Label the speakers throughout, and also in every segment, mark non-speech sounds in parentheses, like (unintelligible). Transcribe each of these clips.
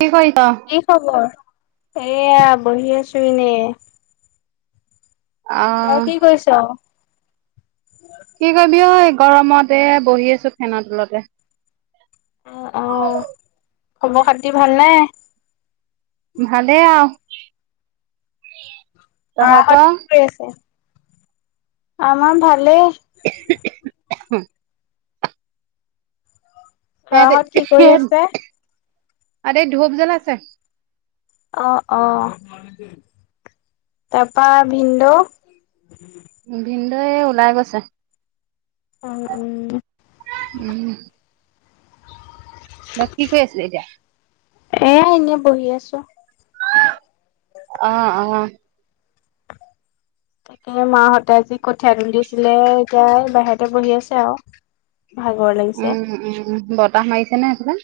Speaker 1: কি কৰিছ?
Speaker 2: কি খবৰ এয়া বহি আছো এনে। অ,
Speaker 1: আহ
Speaker 2: কি কৰিছ?
Speaker 1: কি কৰিবি অ, গৰমতে বহি আছো ফেনৰ তলতে।
Speaker 2: অ',
Speaker 1: কি
Speaker 2: অ',
Speaker 1: হ'ল।
Speaker 2: খবৰ খাতি ভাল নাই।
Speaker 1: ভালেই আৰু।
Speaker 2: লৰাহত
Speaker 1: তহঁতৰ
Speaker 2: কি কৰি আছে আমাৰ ভালে।
Speaker 1: (inaudible) ইতে,
Speaker 2: ল'ৰাহঁত কি কৰি আছে?
Speaker 1: ইতে ধূপ জ্বল আছে।
Speaker 2: অ', অ', তাৰ পৰা বিন্দু।
Speaker 1: ভিনদয়ে ওলাই গৈছে।
Speaker 2: উম উম।
Speaker 1: উম। বা কি কৰি আছিলে এতিয়া।
Speaker 2: এ এনেই বহি আছোঁ।
Speaker 1: কুউ অহ অহ।
Speaker 2: (unintelligible) তাকে মাহঁতে যি কঠীয়া তুলিছিলে এতিয়া বাহিৰতে বহি আছে আও।
Speaker 1: উম উম বতাহ মাৰিছে নে সেইফালে।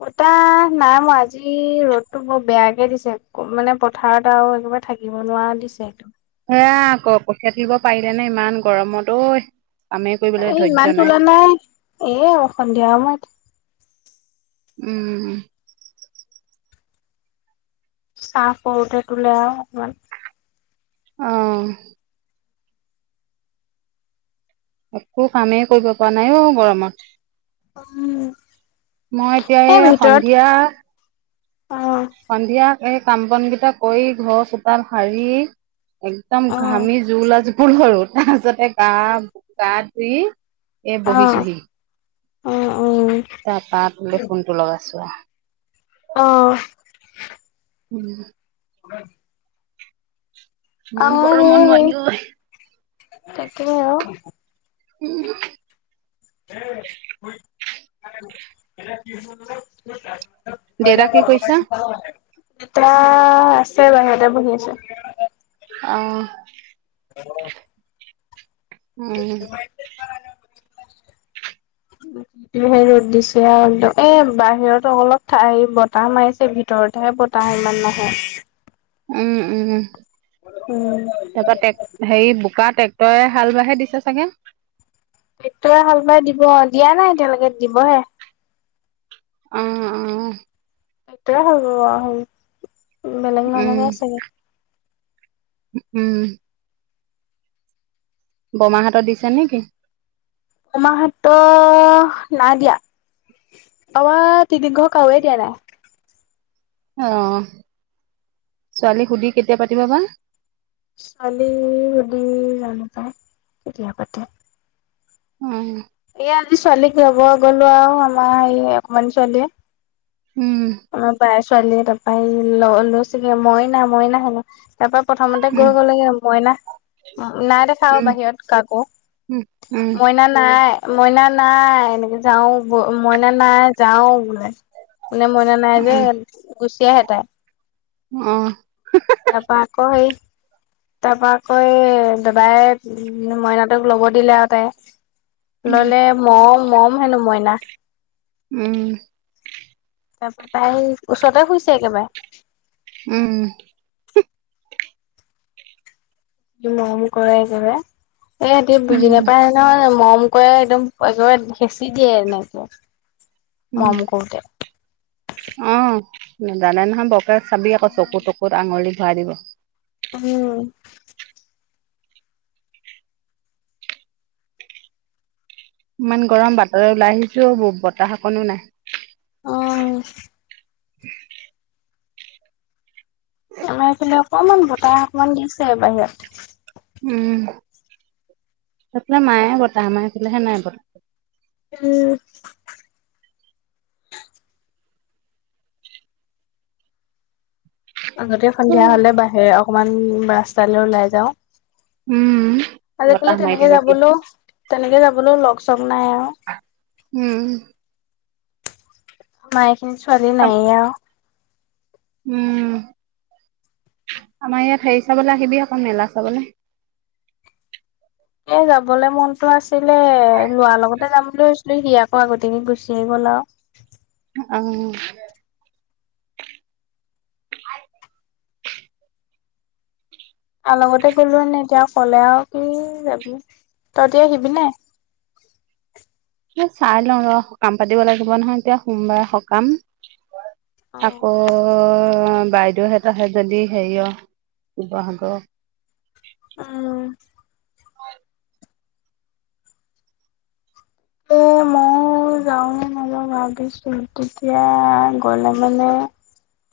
Speaker 2: বতাহ নাই মৰা আজি ৰ'দতটো বৰ বেয়াকে দিছে মানে পথাৰত আও। অহ একেবাৰে থাকিব নোৱাৰা দিছেটো।
Speaker 1: এয়া আকৌ কঠীয়া তুলিব পাৰিলে নে ইমান গৰমত ঐ। কামেই কৰিবলৈ
Speaker 2: এই ইমান
Speaker 1: ধৈৰ্য্য
Speaker 2: তোলা নাই এ সন্ধিয়া সময়ত।
Speaker 1: উম উম।
Speaker 2: চাহ কৰোতে তোলে আৰু অকমান
Speaker 1: আহ একো কামেই কৰিব পৰা নাই অ গৰমত
Speaker 2: উম
Speaker 1: মই এতিয়া এই সন্ধিয়া
Speaker 2: অ
Speaker 1: সন্ধিয়া এই কাম বন কেইটা কৰি ঘৰ চোতাল সাৰি একদম
Speaker 2: অ
Speaker 1: ঘামি জোৰোলা ফুল সৰু তাৰপিছতে গা গা ধুই এ
Speaker 2: অ
Speaker 1: বহিছোহি
Speaker 2: উ উম
Speaker 1: তাৰ পা তোলে ফোনটো লগাইছো
Speaker 2: অ
Speaker 1: উম
Speaker 2: উ
Speaker 1: ইমান
Speaker 2: আহ
Speaker 1: গৰমত
Speaker 2: সেই সেই
Speaker 1: নোৱাৰি ঐ
Speaker 2: তাকে আৰু
Speaker 1: উম
Speaker 2: এ কি মই
Speaker 1: দেউতা কি
Speaker 2: অ
Speaker 1: কৰিছা
Speaker 2: চ তা আছে বাৰু এটা বহি আছো
Speaker 1: আহ
Speaker 2: অ
Speaker 1: উম
Speaker 2: আ ধেৰ ৰ'দ দিছে আৰু এ বাহিৰতো অলপ ঠাই বতাহ মাৰিছে ঘৰতহে বতাহ ইমান নাহে
Speaker 1: উম উম
Speaker 2: উম
Speaker 1: তাৰপা হেৰি বোকাত ট্ৰেক্টৰে হাল বাইঢ়ে দিছে চাগে।
Speaker 2: টেক্টৰে হাল বাই দিব দিয়া নাই এতিয়ালৈকে দিবহে।
Speaker 1: উম, উম।
Speaker 2: টেক্টৰে হালবাব আহ হেই বেলেগ নলগাই চাগে।
Speaker 1: উম। বৰমাহঁতৰ দিছে নেকি?
Speaker 2: বৰমাহঁতৰ নাই দিয়া। আমাৰ তিনিঘৰ কাওৱে দিয় নাই।
Speaker 1: আহ ছোৱালীৰ সুধি কেতিয়া পাতিব বা
Speaker 2: ছোৱালী সুধি জানোঁ পায় কেতিয়া পাতে?
Speaker 1: উম।
Speaker 2: এই আজি ছোৱালীক ল'ব গলোঁ আৰু আমাৰ এই অকমাণি ছোৱালীয়ে।
Speaker 1: উম।
Speaker 2: আমাৰ বাই ছোৱালীয়ে তাৰপাই এই ল'ব লৈছিলোঁ। মইনা মইনা হেনেকে তাপা প্ৰথমতে গৈ গ'লেগে মইনা নাই দেখা আৰু
Speaker 1: উম
Speaker 2: বাহিৰত কাকো মইনা নাই মইনা নাই এনেকে যাও বো মইনা নাই যাও বোলে মানে মইনা নাই যে গুচি আহে তাই
Speaker 1: অ
Speaker 2: তাপা আকৌ সেই তাপা আকৌ সেই দাদাই মইনাটোক ল'ব দিলে আৰু তাই ললে মম মম হেনো মইনা
Speaker 1: উম
Speaker 2: তাপা তাই ওচৰতে শুইছে একেবাৰে
Speaker 1: উম
Speaker 2: মম কৰে কৰে একেবাই বুজি
Speaker 1: উম
Speaker 2: নাপায় নহয় মম মোকো একদম একেবাৰে হেঁচি দিয়ে এনেকে মৰম কৰোতে
Speaker 1: উম নাজানে নহয় বৰকে চাবি আকৌ চকু তকুত আঙুলি ভৰাই দিব
Speaker 2: উম
Speaker 1: ইমান গৰম বাতলে ওলাই আহিছো বতাহ অকনো নাই
Speaker 2: অ
Speaker 1: (inaudible)
Speaker 2: আমাৰ এইফালে অকনমান বতাহ অকমান দিছে বাহিৰত
Speaker 1: উম সেফালে মাৰে বতাহ আমাৰ ফালে হে নাই বত
Speaker 2: (inaudible) আগতে সন্ধিয়া হলে বাহিৰে অকমান ৰাস্তালৈ ওলাই যাওঁ
Speaker 1: উম
Speaker 2: আজিকালি
Speaker 1: বতাহ মাৰি
Speaker 2: তেনেকে
Speaker 1: থাকে কি
Speaker 2: যাবলৈও তেনেকে যাবলৈও লগ চগ নাই আৰু
Speaker 1: উম
Speaker 2: মায়খিনি ছোৱালী
Speaker 1: আম-
Speaker 2: নাইয়ে আৰু
Speaker 1: উম আমাৰ ইয়াত হেৰি চাবলৈ আহিবি অকণ মেলা চাবলে
Speaker 2: এ যাবলে মনতো আছিলে লোৰাৰ লগতে যাম লৈছিলো সি আকৌ আগতিয়া গুচি গ'ল আৰু
Speaker 1: অ (inaudible)
Speaker 2: আৰু লগতে গলো এনে এতিয়া ক'লে আৰু কি যাবি তহতি আহিবি নে (inaudible)
Speaker 1: এ চাই লওঁ ৰ কাম পাতিব লাগিব নহয় এতিয়া সোমবাৰে সকাম আকৌ অ বাইদেউহেতাহে যদি হেৰি অ শিৱসাগৰ
Speaker 2: উম
Speaker 1: হয়
Speaker 2: এ ম মই যাওঁনে নযাওঁ ভাবিছো তেতিয়া গলে মানে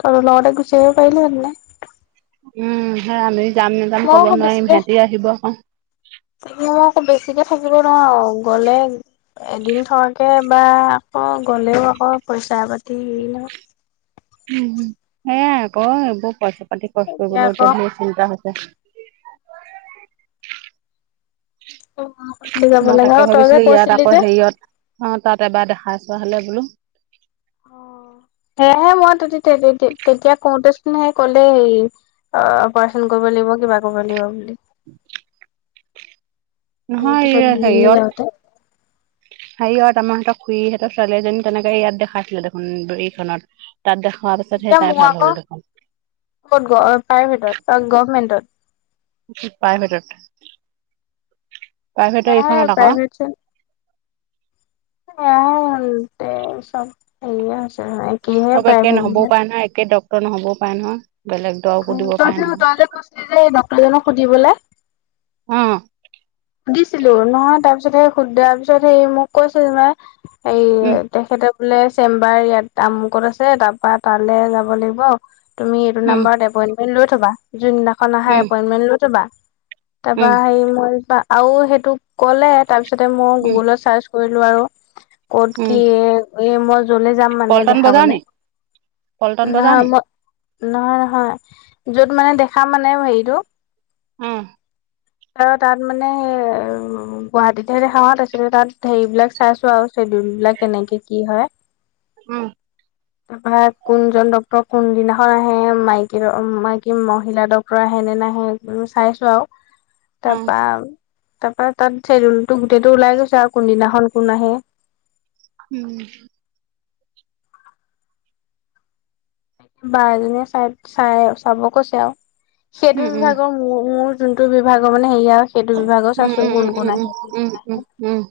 Speaker 2: তোৰ লগতে গুচি আহিব পাৰিলো হেতনে
Speaker 1: উম সে আমি যাম নেযাম ক'ব
Speaker 2: আকৌ
Speaker 1: নোৱাৰিম
Speaker 2: বেছিকে
Speaker 1: সিহঁতি আহিব আকৌ
Speaker 2: তাকে মই আকৌ বেছিকে থাকিব নোৱাৰো গ'লে এদিন থকাকে বা আকৌ গ'লেও অ পইচা পাতিৰ হিৰি ন
Speaker 1: উম সেয়াই আকৌ এইবোৰ পইচা পাতি খৰচ কৰিবলৈ এতিয়া ধৰ চিন্তা (unintelligible)
Speaker 2: বুলি যাব
Speaker 1: মই
Speaker 2: লাগে আৰু
Speaker 1: তাকে
Speaker 2: তই যে
Speaker 1: ভাবিছিলো ইয়াত
Speaker 2: কৈছিলি
Speaker 1: আকৌ
Speaker 2: যে
Speaker 1: হেৰিয়ত অ তাত এবাৰ দেখা আছে (unintelligible) বোলো
Speaker 2: অ সেয়হে মই তেতিয়া কওঁতেচোন সে ক'লে হে অ অপাৰেচন কৰিব (unintelligible)
Speaker 1: (inaudible)
Speaker 2: আমি পিছত
Speaker 1: নহয়
Speaker 2: দুজনী
Speaker 1: হেৰিয়ত,
Speaker 2: যাওঁতে
Speaker 1: হেৰিয়ত আমাৰ সিহত খুইী সহঁৰ ছোৱালীজনী তেনেকে ইয়াত দেখাইছিলে দেোন এইখনত তাত দেখুৱাৰ পিছতহে
Speaker 2: এতিয়া
Speaker 1: তাই
Speaker 2: মোৰ
Speaker 1: ভাল হ'ল
Speaker 2: আকৌ
Speaker 1: দেখোন
Speaker 2: কত প্ৰাইভেটত বা গভমেন্টত
Speaker 1: কি, প্ৰাইভেট প্ৰাইভেট
Speaker 2: এয়াহে
Speaker 1: এইখনত আকৌ
Speaker 2: প্ৰাইভেট (unintelligible) আছে
Speaker 1: হব একে নহবও পাৰে নহয়, একে ডক্তৰ নহবও পাৰে নহয় বেলেগ দৰবো দিব
Speaker 2: তই
Speaker 1: পাৰে
Speaker 2: যে
Speaker 1: নহয়।
Speaker 2: তই যে কৈছিলি যে ডক্টৰ জনক সুধিবলৈ
Speaker 1: উম
Speaker 2: দিছিলো নহয় তাৰপিছত সেই সুধাৰ পিছত সেই মোক কৈছিল মে এই
Speaker 1: উম,
Speaker 2: তেখেতৰ বোলে চেম্বাৰ ইয়াত আমুকত আছে তাৰ পৰা তালে যাব লাগিব তুমি এইটো
Speaker 1: উম,
Speaker 2: নাম্বৰত এপইণ্টমেণ্ট লৈ থবা, যোনদিনাখন আহা
Speaker 1: উম,
Speaker 2: এপইণ্টমেণ্ট লৈ থবা। তাৰপা
Speaker 1: উম,
Speaker 2: হে মই আৰু সেইটো ক'লে তাৰপিছতে মই
Speaker 1: উম।
Speaker 2: গুগুলত চাৰ্চ কৰিলো আৰু ক'ত কি এই মই জলে যাম মানে
Speaker 1: পল্টন বজাৰ
Speaker 2: দেখাবলে
Speaker 1: নি পল্টন
Speaker 2: নহ
Speaker 1: বজাৰ নি
Speaker 2: মই নহয়, নহয় যত মানে দেখা মানে হেৰিটো
Speaker 1: উম
Speaker 2: অ', তাত ম মানে স উ গুৱাহাটীত হে দেখাও আছিলে তাত হেৰি বিলাক চাইছো আৰু চেডিউল বিলাক কেনেকে কি হয়
Speaker 1: উম।
Speaker 2: তাৰপৰা কোনজন ড্ক্তৰ কোনদিনাখন আহে মাইকী মাইকী মহিলা ডক্তৰ আহে সেনে ন সে চাইছো আৰু
Speaker 1: অ
Speaker 2: তাৰ পৰা তাৰ পৰাৰা তাত চেডিউলটো গোটেইটো ওলাই গৈছে আৰু কোনদিনাখন কোন আহে
Speaker 1: উম।
Speaker 2: বা এজনীয়ে চাই, চাই চাব কৈছে আৰু
Speaker 1: উম
Speaker 2: সেইটো বিভাগৰ মোৰ, মোৰ যোনটো বিভাগৰ মানে হেৰি আৰু সেইটো বিভাগৰ
Speaker 1: উম উম
Speaker 2: চাইছো কোন, কোন
Speaker 1: উম উম
Speaker 2: আহে কোন
Speaker 1: উম
Speaker 2: কোন
Speaker 1: উম
Speaker 2: নাহে
Speaker 1: উম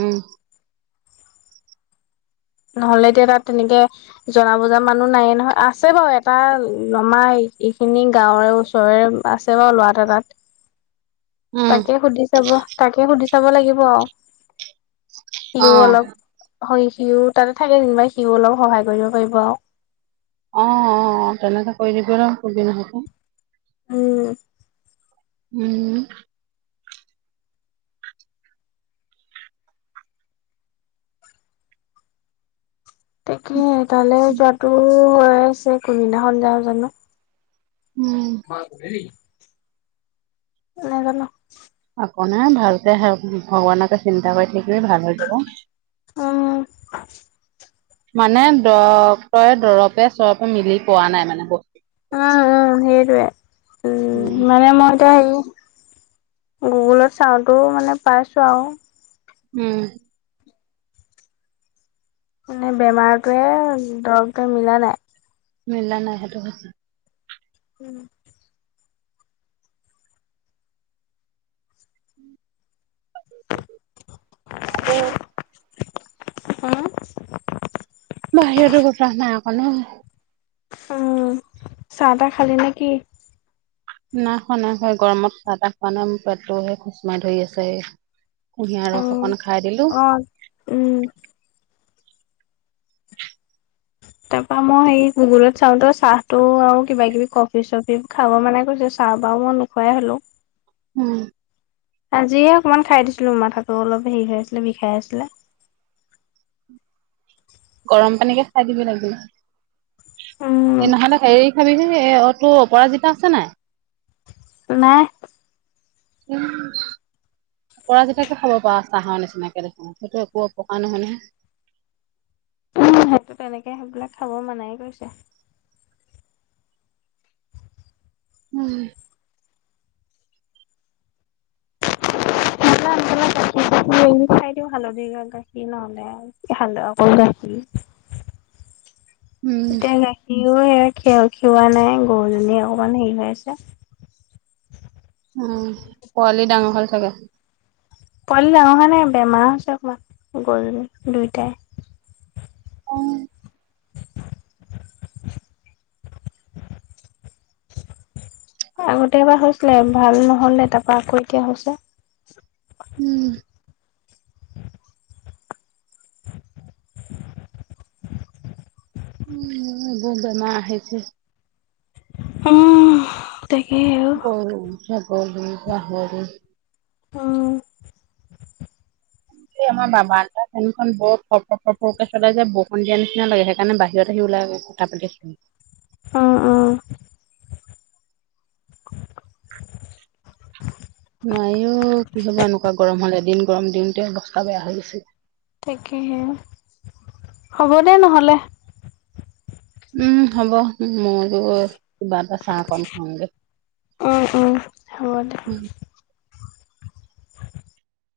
Speaker 1: উম
Speaker 2: নহ'লে এতিয়া তাত তেনেকে জনা বুজা মানুহ নাইে নহয় আছে বাৰু এটা নমাই এইখিনি গাঁৱৰে ওচৰেৰে আছে বাৰু ল'ৰাট তাত
Speaker 1: উম
Speaker 2: তাকে সুধি চাব, তাকে সুধি চাব লাগিব আৰু সিও
Speaker 1: অ
Speaker 2: অলপ হয় সিও তাতে থাকে যেনিবা সিও অলপ সহায় কৰিব পাৰিব আৰু
Speaker 1: অ', অ', অ', তেনেকে কৰি দিব আৰু (unintelligible)
Speaker 2: উম।
Speaker 1: উম।
Speaker 2: তাকে তালে যোৱাাতটো হৈ আছে কোনবিদিনাখনল যাওঁ জানো
Speaker 1: উম
Speaker 2: ন গ (unintelligible)
Speaker 1: ভালকে ভগৱানকে চিন্তা কৰি থাকিলে ভাল হৈ যাব
Speaker 2: উম
Speaker 1: মানে ডক্টৰে দৰপে চৰপে মিলি পোৱা নাই মানে বস্তু
Speaker 2: উম, উম সেইটোৱে উ
Speaker 1: উম
Speaker 2: মানে মই এতিয়া হেৰি গুগুলত চাওঁতেও মানে পাইছো আৰু
Speaker 1: উম।
Speaker 2: মানে বেমাৰটোৱে দৰৱটোৱে মিলা নাই
Speaker 1: মিলা নাই সেইটো হৈছে
Speaker 2: (unintelligible)
Speaker 1: উম।
Speaker 2: হা।
Speaker 1: বাহিৰতো বতাহ নাই অকনো।
Speaker 2: অ', চাহ-তাহ খালি নেকি?
Speaker 1: নাই খোৱা, নাই খোৱা। এই গৰমত চাহ-তাহ খোৱা নাই। মো পেতটোহে খোচ মাই ধৰি আছে। কুঁহিয়াৰ
Speaker 2: অ
Speaker 1: ৰস অকন খাই দিলো।
Speaker 2: উম (inaudible) তাৰপা মই সেই গুগুলত চাওতে চাহটো আৰু কিবা-কিবি কফি-চফি খাব মানা কৰিছে। চাহ বা অ', মই নোখোৱাই হ'লো।
Speaker 1: উম।
Speaker 2: আজিহে অকমান খাই দিছিলো, মাথাতো অলপ হেৰি হৈ আছিলে বিষাই আছিলে।
Speaker 1: গৰম পানীকে খাই দিব লাগিব।
Speaker 2: উম
Speaker 1: এ নহ'লে হেৰি খাবি হে এ, অ', তোৰ অপৰাজিতা আছেনে নাই?
Speaker 2: নাই।
Speaker 1: উম। পৰাজিতাকে খাব পাৰ চাহৰ নিচিনাকে দেখোন। সেইটো একো অপকাৰ নহয়, নহয়।
Speaker 2: সেইটো তেনেকে সেইবিলাক খাব মানায়ে কৰিছে।
Speaker 1: উম।
Speaker 2: (unintelligible) গাখিৰ-চাখিৰ বোৰ খাই দিওঁ। হালধিৰ গাখীৰ নহ'লে (unintelligible) গাখীৰ।
Speaker 1: উম
Speaker 2: এতিয়া গাখি সিওৱায়ে (unintelligible) সিওৱা নাই গৰুজনী, অকমান হেৰি হৈ আছে।
Speaker 1: উম, পোৱালি ডাঙৰ হ'ল চাগে।
Speaker 2: পোৱালি ডাঙৰ হোৱা নাই। বেমাৰ হৈছে অকণমান, গৰুজনী, দুইটাই
Speaker 1: অ'।
Speaker 2: (inaudible) আগতে এবাৰ হৈছিলে ভাল নহ'লে, তাপা আকৌ এতিয়া হৈছে।
Speaker 1: উম। উম, বহু বেমাৰ আহিছে।
Speaker 2: অ', তাকেই আও।
Speaker 1: (unintelligible)
Speaker 2: অ'।
Speaker 1: এ আমাৰ বা-বাৰান্দা ফেনখন বৰ ফ-ফ-ফ-ৰকে চলে যে, বৰষুন দিয়া নিচিনা লাগে। সেকাৰণে বাহিৰত আহি ওলাই গ কথা পাতিছো।
Speaker 2: অ', অ'।
Speaker 1: নাইও, কি হব এনেকুৱা গৰম হ'লে? এদিন গৰম দিওঁতে অৱসস্থা বেয়া হৈ গৈছে।
Speaker 2: তাকেহে, হ'বদে নহ'লে।
Speaker 1: উম, হ'ব ময়ো কিবা এটা চাহ অকণ খাওঁগে।
Speaker 2: উম, উম, হ'বদে।
Speaker 1: উম